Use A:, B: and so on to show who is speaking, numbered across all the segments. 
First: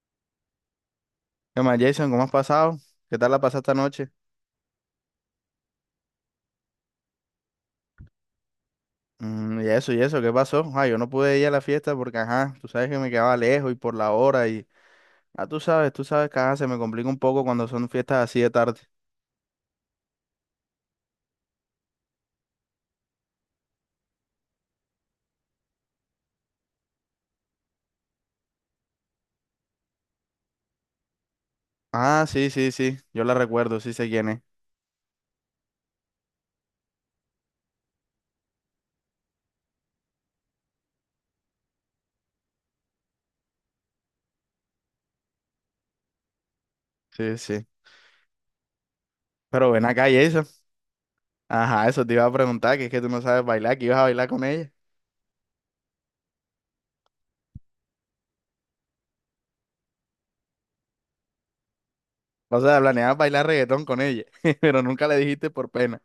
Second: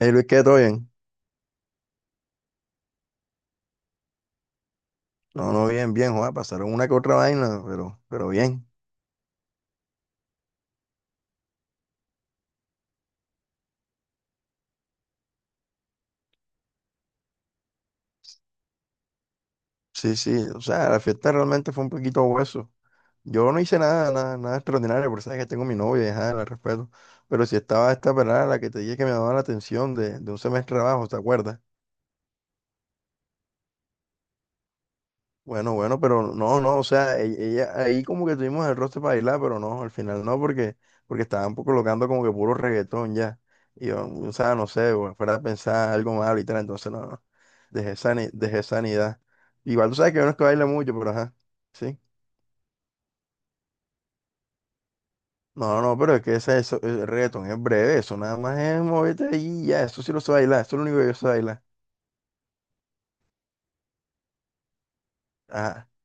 A: Hey Luis, ¿qué? ¿Todo bien?
B: ¿Qué más, Jason? ¿Cómo has pasado? ¿Qué tal la pasaste anoche?
A: No, no, bien, bien, joder, pasaron una que otra vaina, pero bien.
B: Mm, y eso, ¿qué pasó? Ah, yo no pude ir a la fiesta porque, ajá, tú sabes que me quedaba lejos y por la hora y... Ah, tú sabes que, ajá, se me complica un poco cuando son fiestas así de tarde.
A: Sí, sí, o sea, la fiesta realmente fue un poquito hueso. Yo no hice nada, nada, nada extraordinario, porque sabes que tengo mi novia, y ajá, la respeto. Pero sí estaba esta pelada, la que te dije que me llamaba la atención de un semestre abajo, ¿te acuerdas?
B: Ah, sí, sí, sí, yo la recuerdo, sí sé quién es.
A: Bueno, bueno, pero no, no, o sea, ella, ahí como que tuvimos el roster para bailar, pero no, al final no, porque estaban colocando como que puro reggaetón ya. Y yo, o sea, no sé, bueno, fuera a pensar algo más ahorita, entonces no, no,
B: Sí, sí.
A: dejé dejé sanidad.
B: Pero ven
A: Igual tú
B: acá,
A: sabes que uno es que
B: Jason.
A: baila mucho, pero ajá,
B: Ajá,
A: sí.
B: eso te iba a preguntar, que es que tú no sabes bailar, que ibas a bailar con ella.
A: No, no, pero es que eso, el reggaetón es breve, eso nada más es moverte ahí y ya, eso sí lo sé bailar, eso es lo único que yo sé bailar.
B: O sea, planeabas bailar reggaetón con ella, pero nunca le dijiste por
A: Ajá.
B: pena.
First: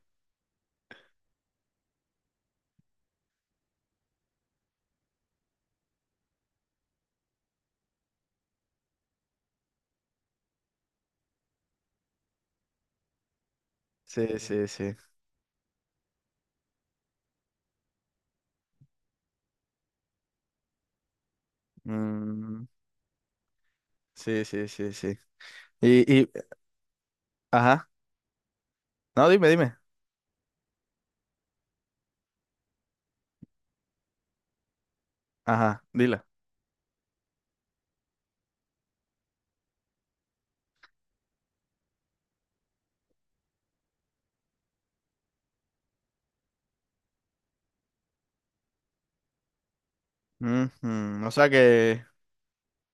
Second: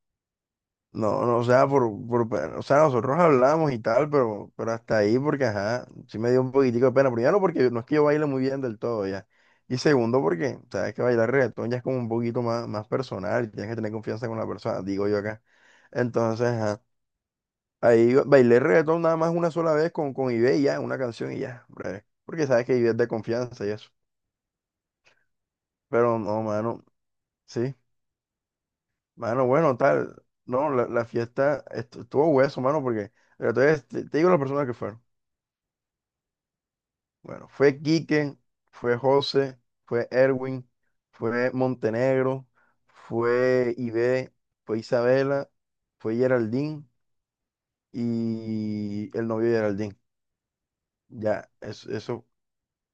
A: No, no, o sea, o sea, nosotros hablamos y tal, pero hasta ahí porque, ajá, sí me dio un poquitico de pena. Primero porque no es que yo baile muy bien del todo ya. Y segundo porque sabes que bailar reggaetón ya es como un poquito más personal y tienes que tener confianza con
B: Sí,
A: la
B: sí,
A: persona,
B: sí.
A: digo yo acá. Entonces, ajá, ahí yo bailé reggaetón nada más una sola vez con Ibe y ya, una canción y ya, breve. Porque
B: Mm,
A: sabes que Ibe es de confianza y eso.
B: sí, sí, sí, sí. Y,
A: Pero
B: y,
A: no, mano, sí,
B: ajá. No,
A: mano,
B: dime, dime.
A: bueno, tal. No, la fiesta estuvo hueso, mano, porque, pero te digo las personas que fueron.
B: Ajá, dila.
A: Bueno, fue Quique, fue José, fue Erwin, fue Montenegro, fue Ibe, fue Isabela, fue Geraldine y el novio de Geraldine.
B: Ujú. O sea
A: Ya, eso,
B: que,
A: eso,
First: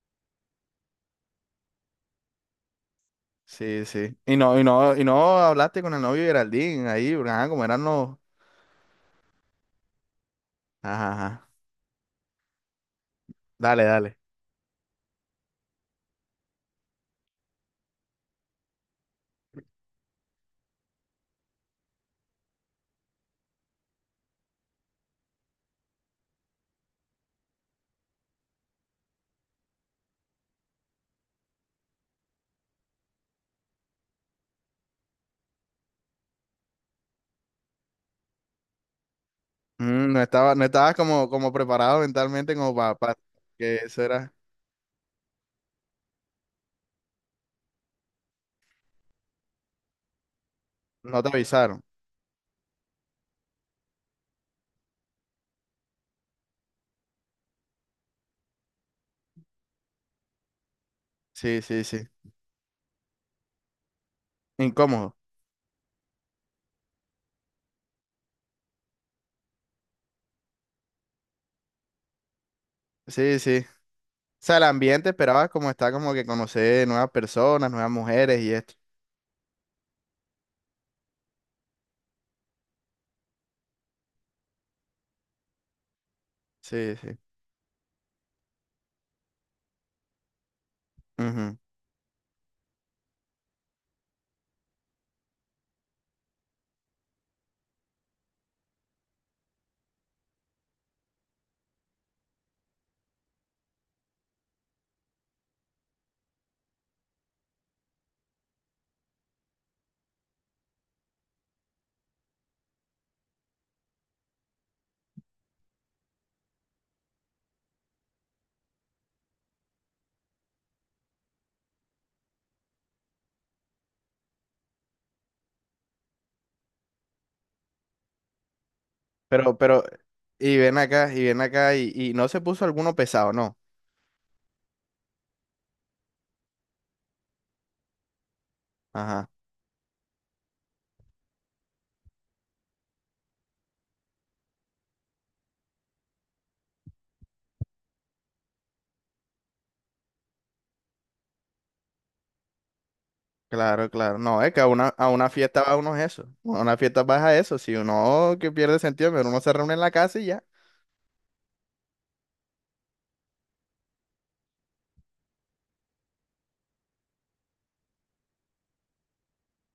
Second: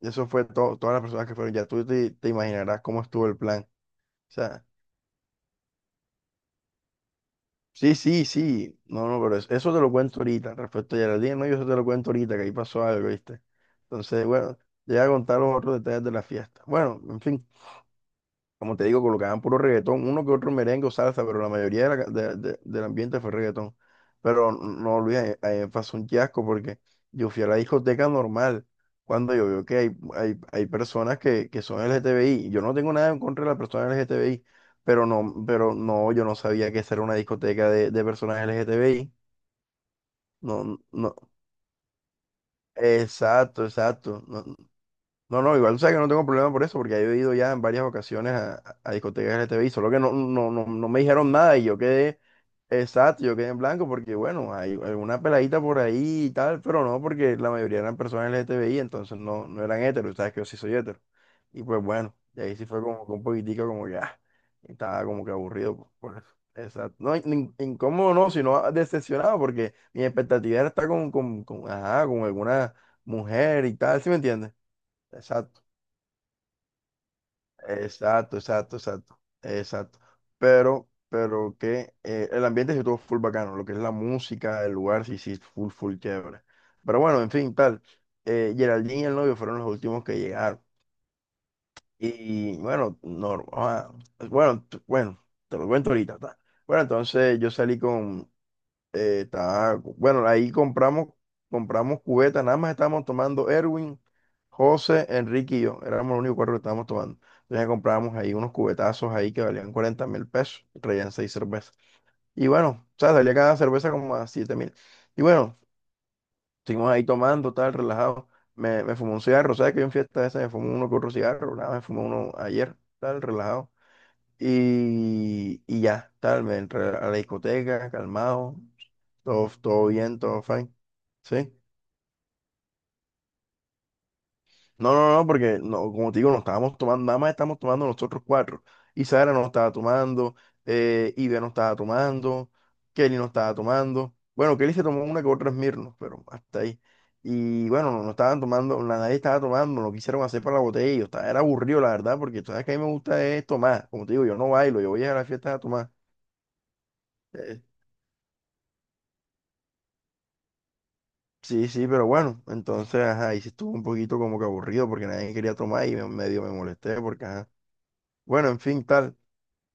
A: eso fue todo, todas las personas que fueron. Ya tú te imaginarás cómo estuvo el plan.
B: sí, sí.
A: O
B: Y no, y
A: sea,
B: no, y no hablaste con el novio de Geraldine ahí, porque, ajá, como eran
A: sí,
B: los.
A: sí, sí. No, no, pero eso te lo cuento ahorita. Respecto a
B: Ajá,
A: Geraldine, no,
B: ajá.
A: yo eso te lo cuento ahorita, que ahí pasó algo, ¿viste?
B: Dale, dale.
A: Entonces, bueno, te voy a contar los otros detalles de la fiesta. Bueno, en fin. Como te digo, colocaban puro reggaetón, uno que otro merengue o salsa, pero la mayoría de la de- del ambiente fue reggaetón. Pero no, Luis, ahí pasó un fiasco porque yo fui a la discoteca normal cuando yo veo que hay personas que son LGTBI. Yo no tengo nada en contra de las personas LGTBI, pero no, yo no sabía que esa era una discoteca de personas LGTBI.
B: Mm, no estaba, no
A: No,
B: estabas
A: no,
B: como, como preparado mentalmente como para,
A: exacto,
B: que eso
A: exacto.
B: era.
A: no, No, no, igual tú sabes que no tengo problema por eso, porque yo he ido ya en varias ocasiones a discotecas LTBI, solo que no me
B: No te
A: dijeron nada y yo
B: avisaron.
A: quedé, exacto, yo quedé en blanco porque, bueno, hay alguna peladita por ahí y tal, pero no, porque la mayoría eran personas LGTBI, entonces no eran heteros, sabes que yo sí soy hetero.
B: Sí,
A: Y
B: sí,
A: pues
B: sí.
A: bueno, y ahí sí fue como que un poquitico como que, ah, estaba
B: Incómodo.
A: como que aburrido por eso. Exacto. No, incómodo no, sino decepcionado, porque mi expectativa era estar con, ajá, con alguna
B: Sí, sí.
A: mujer y tal, ¿sí me
B: O
A: entiendes?
B: sea, el ambiente esperabas
A: Exacto.
B: como está como que conocer nuevas personas, nuevas
A: Exacto,
B: mujeres y esto.
A: exacto, exacto, exacto. Pero que el ambiente sí estuvo full bacano, lo que es la música, el lugar sí, sí, full, full chévere.
B: Sí,
A: Pero
B: sí.
A: bueno, en fin, tal. Geraldine y el novio fueron los últimos que llegaron.
B: Ujú.
A: Y bueno, normal. Bueno, bueno, te lo cuento ahorita, ta. Bueno, entonces yo salí con, bueno, ahí compramos cubeta, nada más estábamos tomando Erwin, José, Enrique y yo, éramos los únicos cuatro que estábamos tomando. Entonces compramos ahí unos cubetazos ahí que valían 40.000 pesos, y traían seis cervezas. Y bueno, o sea, salía cada cerveza como a 7.000. Y bueno, estuvimos ahí tomando, tal, relajado. Me fumé un cigarro. ¿Sabes que yo en fiesta esa me fumé uno que otro cigarro? Nada, me fumé uno ayer, tal, relajado. Y ya, tal, me entré a la discoteca, calmado, todo,
B: Pero, pero,
A: todo bien, todo
B: y
A: fine.
B: ven acá, y ven
A: Sí.
B: acá, y no se puso alguno pesado, ¿no?
A: No, no, no, porque no, como te digo, no estábamos tomando, nada más estamos tomando nosotros cuatro. Y
B: Ajá.
A: Sara no estaba tomando, Ibe no estaba tomando, Kelly no estaba tomando. Bueno, Kelly se tomó una que otra Smirnoff, pero hasta ahí. Y bueno, no estaban tomando, nadie estaba tomando, no quisieron hacer para la botella. Y yo estaba, era aburrido, la verdad, porque tú sabes que a mí me gusta es
B: Claro,
A: tomar. Como te
B: claro.
A: digo, yo
B: No,
A: no
B: es que a
A: bailo,
B: una,
A: yo voy
B: a
A: a las
B: una
A: fiestas a
B: fiesta va
A: tomar.
B: uno es eso. A una fiesta vas a eso.
A: Eh,
B: Si uno que pierde sentido, pero uno se reúne en la casa y ya.
A: Sí, sí, pero bueno, entonces, ajá, ahí sí estuvo un poquito como que aburrido porque nadie quería tomar y medio me molesté porque, ajá. Bueno, en fin, tal.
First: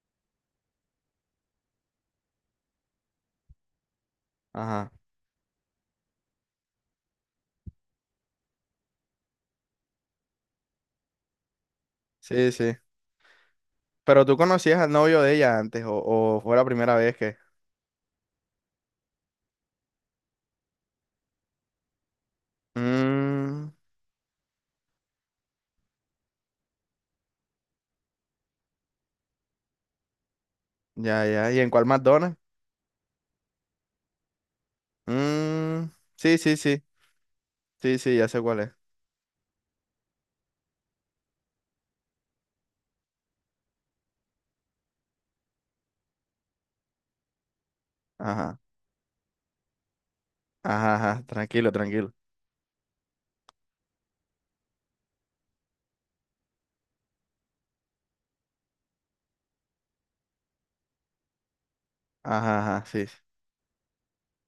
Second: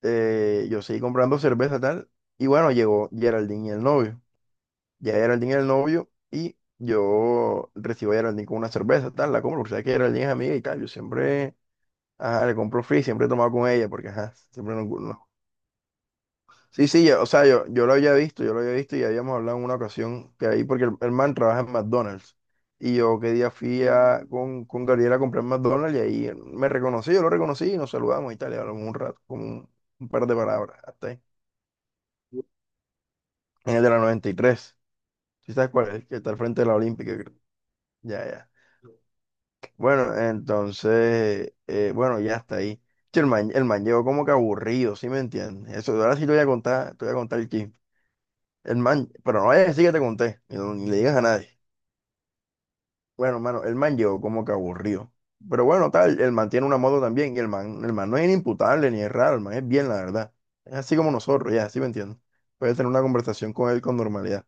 A: Yo seguí comprando cerveza, tal. Y bueno, llegó Geraldine y el novio.
B: Ajá.
A: Ya Geraldine y el novio y yo recibo a Geraldine con una cerveza, tal. La compro, porque sabes que Geraldine es amiga y tal. Yo siempre, ajá,
B: Sí,
A: le
B: sí.
A: compro free, siempre he tomado con ella porque,
B: Pero
A: ajá,
B: tú
A: siempre
B: conocías al
A: nos.
B: novio de ella antes, o fue la
A: Sí,
B: primera
A: sí,
B: vez
A: o
B: que.
A: sea, yo lo había visto y habíamos hablado en una ocasión que ahí, porque el man trabaja en McDonald's. Y yo qué día
B: Mmm.
A: fui con, Gabriela a comprar McDonald's y ahí él me reconocí, yo lo reconocí y nos saludamos y tal, y hablamos un rato, como un par de palabras, hasta ahí.
B: Ya, ya. ¿Y en cuál McDonald's?
A: En el de la 93. ¿Sí sabes cuál
B: Mmm.
A: es? El que está al
B: Sí, sí,
A: frente de la
B: sí.
A: Olímpica, creo.
B: Sí, sí,
A: Ya,
B: ya sé
A: ya.
B: cuál es.
A: Bueno, entonces, bueno, ya está ahí. Che, el man llegó como que aburrido, ¿sí me entiendes? Eso, ahora sí te voy a contar el chisme.
B: Ajá.
A: El man, pero no vayas a decir que te conté, y ni
B: Ajá,
A: le digas a
B: ajá.
A: nadie.
B: Tranquilo, tranquilo.
A: Bueno, mano, el man llegó como que aburrido. Pero bueno, tal, el man tiene una moto también, y el man no es inimputable ni es raro, el man es bien, la verdad. Es así como nosotros, ya, así me entiendo.
B: Ajá,
A: Puedes
B: ajá.
A: tener una
B: Sí.
A: conversación con él con normalidad.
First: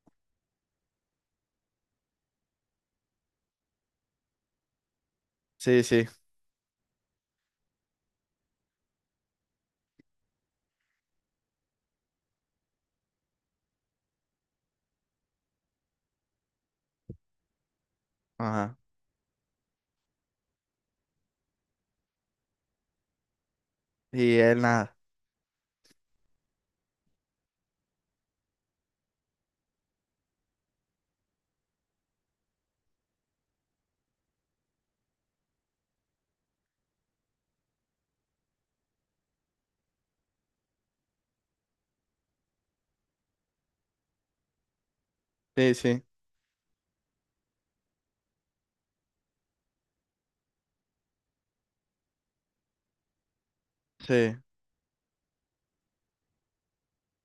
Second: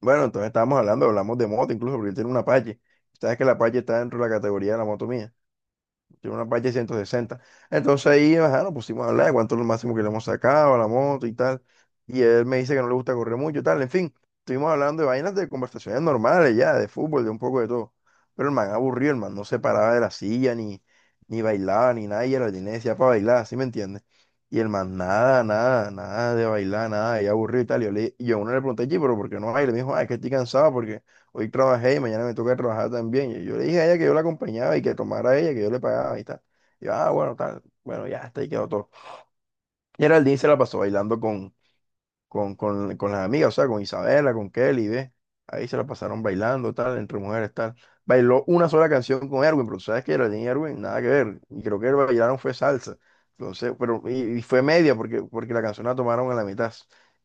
A: Bueno, entonces estábamos hablando, hablamos de moto incluso, porque él tiene una Apache. Sabes que la Apache está dentro de la categoría de la moto mía.
B: Sí, sí.
A: Tiene una Apache 160. Entonces ahí, ajá, nos pusimos a hablar de cuánto es lo máximo que le hemos sacado a la moto y tal. Y él me dice que no le gusta correr mucho y tal. En fin, estuvimos hablando de vainas de conversaciones normales ya, de fútbol, de un poco de todo. Pero el man
B: Ajá.
A: aburrido, el man no se paraba de la silla, ni bailaba, ni nada. Y el jardín le decía para bailar, ¿sí me entiendes?
B: Y
A: Y
B: él
A: el
B: nada.
A: man, nada, nada, nada de bailar, nada, y aburrido y tal. Y yo a uno le pregunté, "Oye, pero ¿por qué no baila?" Y me dijo, ah, es que estoy cansado porque hoy trabajé y mañana me toca trabajar también. Y yo le dije a ella que yo la acompañaba y que tomara ella, que yo le pagaba y tal. Y yo, ah, bueno, tal. Bueno, ya, hasta ahí quedó todo. Y Geraldine se la pasó bailando con las amigas, o sea, con Isabela, con Kelly, ¿ves? Ahí
B: Sí,
A: se la
B: sí.
A: pasaron bailando, tal, entre mujeres, tal. Bailó una sola canción con Erwin, pero tú sabes que Geraldine y Erwin, nada que ver. Y creo que bailaron fue salsa. Entonces, pero,
B: Sí.
A: y fue media porque, la canción la tomaron a la mitad.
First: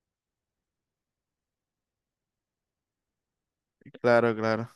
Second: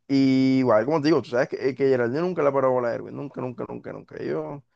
A: Y igual, como te digo, tú sabes que Geraldine nunca la paró a bola a Erwin, nunca, nunca, nunca, nunca.
B: Claro,
A: Ellos
B: claro.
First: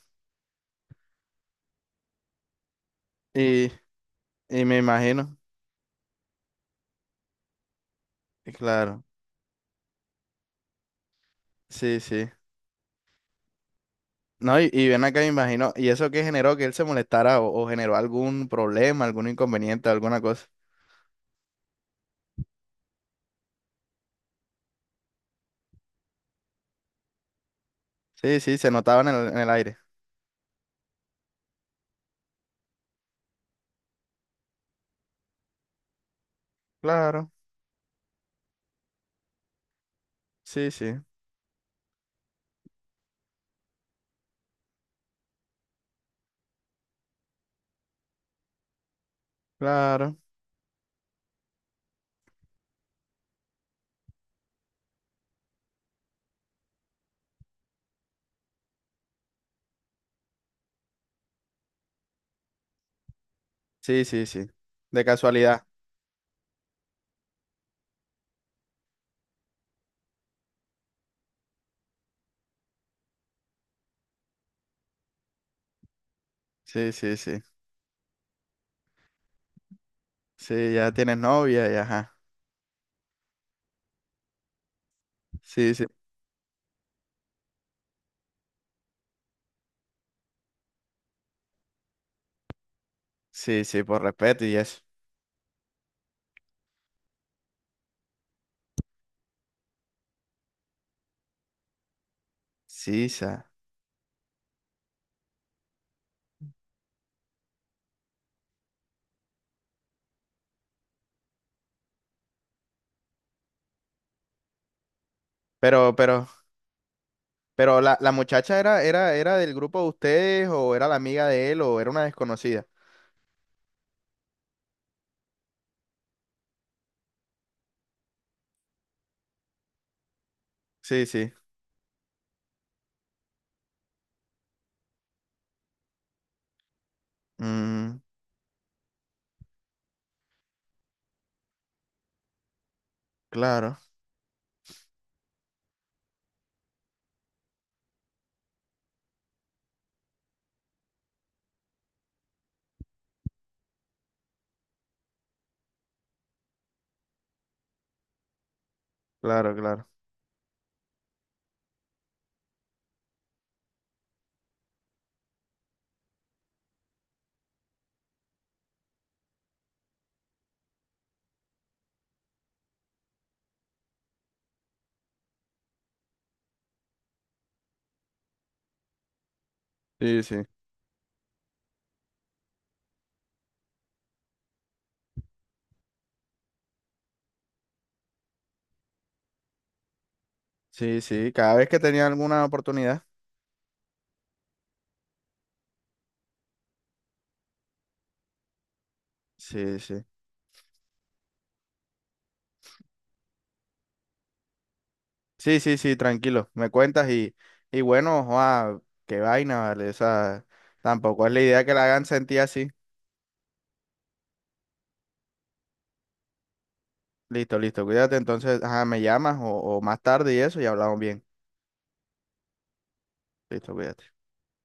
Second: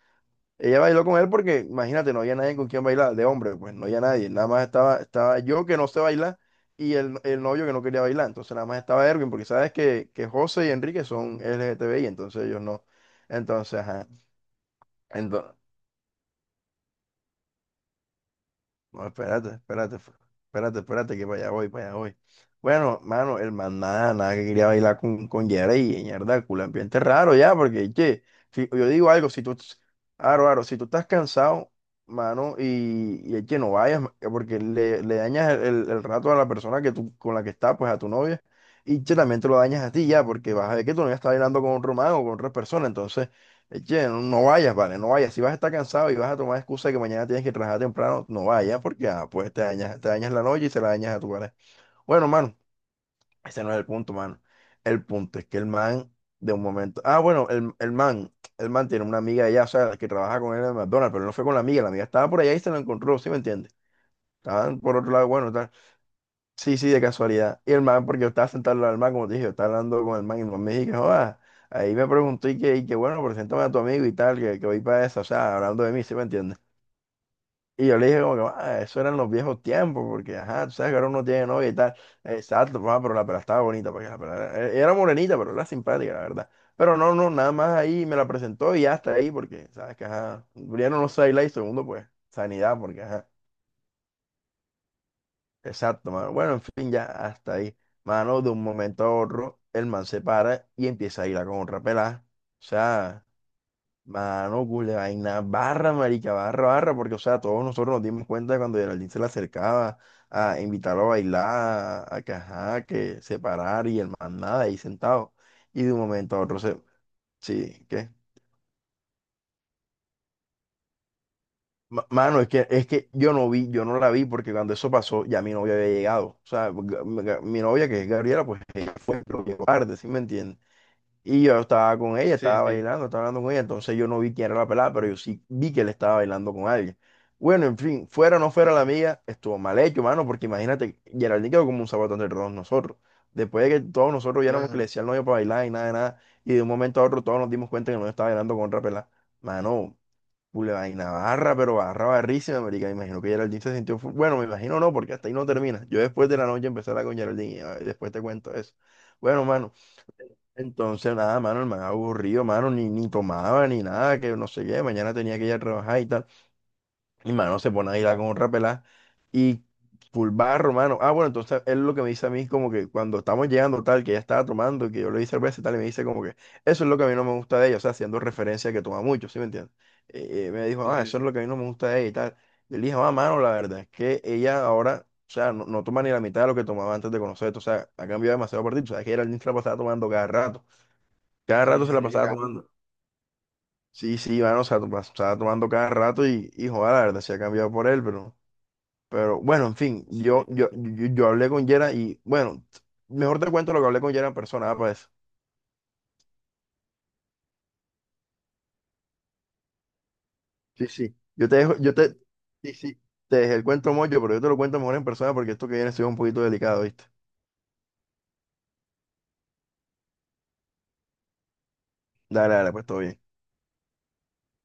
A: Ella bailó con él porque, imagínate, no había nadie con quien bailar, de hombre,
B: Y,
A: pues no había nadie, nada más
B: y me
A: estaba,
B: imagino.
A: yo que no sé bailar y el novio que no quería bailar, entonces nada más
B: Claro.
A: estaba Erwin, porque sabes que José y Enrique son L G T B
B: Sí,
A: LGTBI,
B: sí.
A: entonces ellos no. Entonces, ajá.
B: No, y ven acá, me
A: Ento-
B: imagino, ¿y eso qué generó que él se molestara o generó algún problema,
A: No,
B: algún
A: espérate,
B: inconveniente,
A: espérate,
B: alguna cosa?
A: espérate, espérate, que para allá voy, para allá voy. Bueno, mano, el man nada, nada quería bailar con Yera y mierda, culo, ambiente raro ya, porque, che,
B: Sí, sí, se
A: yo
B: notaba
A: digo algo,
B: en el aire.
A: si tú estás cansado, mano, y che, no vayas, porque le dañas el rato a la persona que tú,
B: Claro,
A: con la que estás, pues a tu novia, y che, también te lo dañas a ti ya, porque vas
B: sí,
A: a ver que
B: sí,
A: tu novia está bailando con otro man o con otra persona, entonces. Eche, no, no vayas, vale, no vayas. Si vas a estar cansado y vas a tomar excusa de que mañana tienes que trabajar temprano, no vayas porque ah, pues te
B: claro.
A: dañas la noche y se la dañas a tu pareja. Bueno, mano, ese no es el punto, mano. El punto es que el man, de un momento. Ah, bueno, el man, el man tiene una amiga allá, o sea, la que trabaja con él en McDonald's, pero él no fue con la amiga estaba por allá y se la encontró, ¿sí me entiendes?
B: Sí, sí, sí.
A: Estaban por
B: De
A: otro lado, bueno,
B: casualidad.
A: tal. Sí, sí, de casualidad. Y el man, porque yo estaba sentado al lado del man, como te dije, yo estaba hablando con el man y el man me dijo, joda, ahí me preguntó y que bueno, preséntame a tu amigo y tal, que voy para eso, o sea, hablando de mí, ¿sí me entiendes?
B: Sí, sí, sí.
A: Y yo le dije como que, ah, eso eran los viejos tiempos, porque, ajá, tú
B: Sí, ya
A: sabes que ahora
B: tienes
A: uno tiene novia
B: novia
A: y
B: y
A: tal.
B: ajá.
A: Exacto, ah, pero la pela estaba bonita, porque la pela era morenita, pero era
B: Sí, sí.
A: simpática, la verdad. Pero no, no, nada más ahí me la presentó y hasta ahí, porque, sabes que, ajá, primero no sé bailar y segundo, pues, sanidad, porque, ajá.
B: Sí, sí, por respeto y eso.
A: Exacto, mano. Bueno, en fin, ya hasta ahí. Mano, de un momento a otro, el man se para y empieza a ir a con otra pelada. O
B: Sí,
A: sea,
B: sa.
A: mano, cule vaina, barra, marica, barra, barra, porque, o sea, todos nosotros nos dimos cuenta cuando Geraldine se le acercaba a invitarlo a bailar, a que, ajá, que se parara y el man nada, ahí sentado. Y de
B: Pero,
A: un
B: pero,
A: momento a otro se...
B: pero
A: Sí,
B: la,
A: ¿qué?
B: la muchacha era, era, era del grupo de ustedes o era la amiga de él o era una
A: Mano, es
B: desconocida.
A: que, es que yo no vi, yo no la vi porque cuando eso pasó ya mi novia había llegado. O sea, mi novia que es Gabriela, pues ella fue, pero llegó tarde, ¿sí me entiendes?
B: Sí, sí.
A: Y yo estaba con ella, sí, estaba sí, bailando, estaba hablando con ella, entonces yo no vi quién era la pelada, pero yo sí vi que él estaba bailando con alguien. Bueno, en
B: Mm,
A: fin, fuera o no fuera la amiga, estuvo mal hecho, mano, porque imagínate, Geraldine quedó como un zapato de todos nosotros. Después
B: claro,
A: de que todos nosotros ya éramos que le claro, decía al novio para bailar y nada de nada, y de un momento a otro todos nos dimos cuenta que no estaba bailando con otra pelada. Mano. Pule vaina barra, pero barra barrísima, marica. Me imagino que Geraldine se sintió. Bueno, me imagino no, porque hasta ahí no termina. Yo después de la noche empecé a hablar con Geraldine y a después te cuento eso. Bueno,
B: claro,
A: mano,
B: claro.
A: entonces nada, mano, el man aburrido, mano, ni tomaba ni nada, que no sé qué. Mañana tenía que ir a trabajar y tal. Y mano, se pone a bailar con otra pelada y full barro, mano. Ah, bueno, entonces él lo que me dice a mí como que cuando estamos llegando tal, que ella estaba tomando, que yo le di cerveza y tal, y me dice como que eso es lo que a mí no me gusta de ella, o sea, haciendo referencia a que toma mucho, ¿sí me entiendes?
B: Sí, sí.
A: Me dijo, ah, eso sí, es lo que a mí no me gusta de ella y tal. Y le dije, ah, mano, la verdad es que ella ahora, o sea, no, no toma ni la mitad de lo que tomaba antes de conocerte, o sea, ha cambiado demasiado partido, o sea, que era el niño se la pasaba tomando
B: Sí, sí, cada
A: cada
B: vez que
A: rato sí, se la sí,
B: tenía
A: pasaba
B: alguna
A: tomando.
B: oportunidad.
A: Sí, sí, mano, o sea, pasaba tomando cada rato y joder, la verdad, se ha cambiado por él, pero... Pero bueno, en
B: Sí, sí.
A: fin, yo hablé con Yera y bueno, mejor te cuento lo que hablé con Yera en persona, ah, pues.
B: Sí, sí, sí, tranquilo. Me cuentas y bueno, joa, qué vaina, ¿vale? O sea,
A: Sí, sí,
B: tampoco es la
A: Yo te
B: idea que
A: dejo,
B: la
A: yo
B: hagan
A: te,
B: sentir así.
A: sí, sí, te dejé el cuento mocho, pero yo te lo cuento mejor en persona porque esto que viene es un poquito delicado, ¿viste?
B: Listo, listo, cuídate. Entonces, ajá, me llamas o más tarde y eso y hablamos bien.
A: Dale, dale, pues todo bien.
B: Listo, cuídate.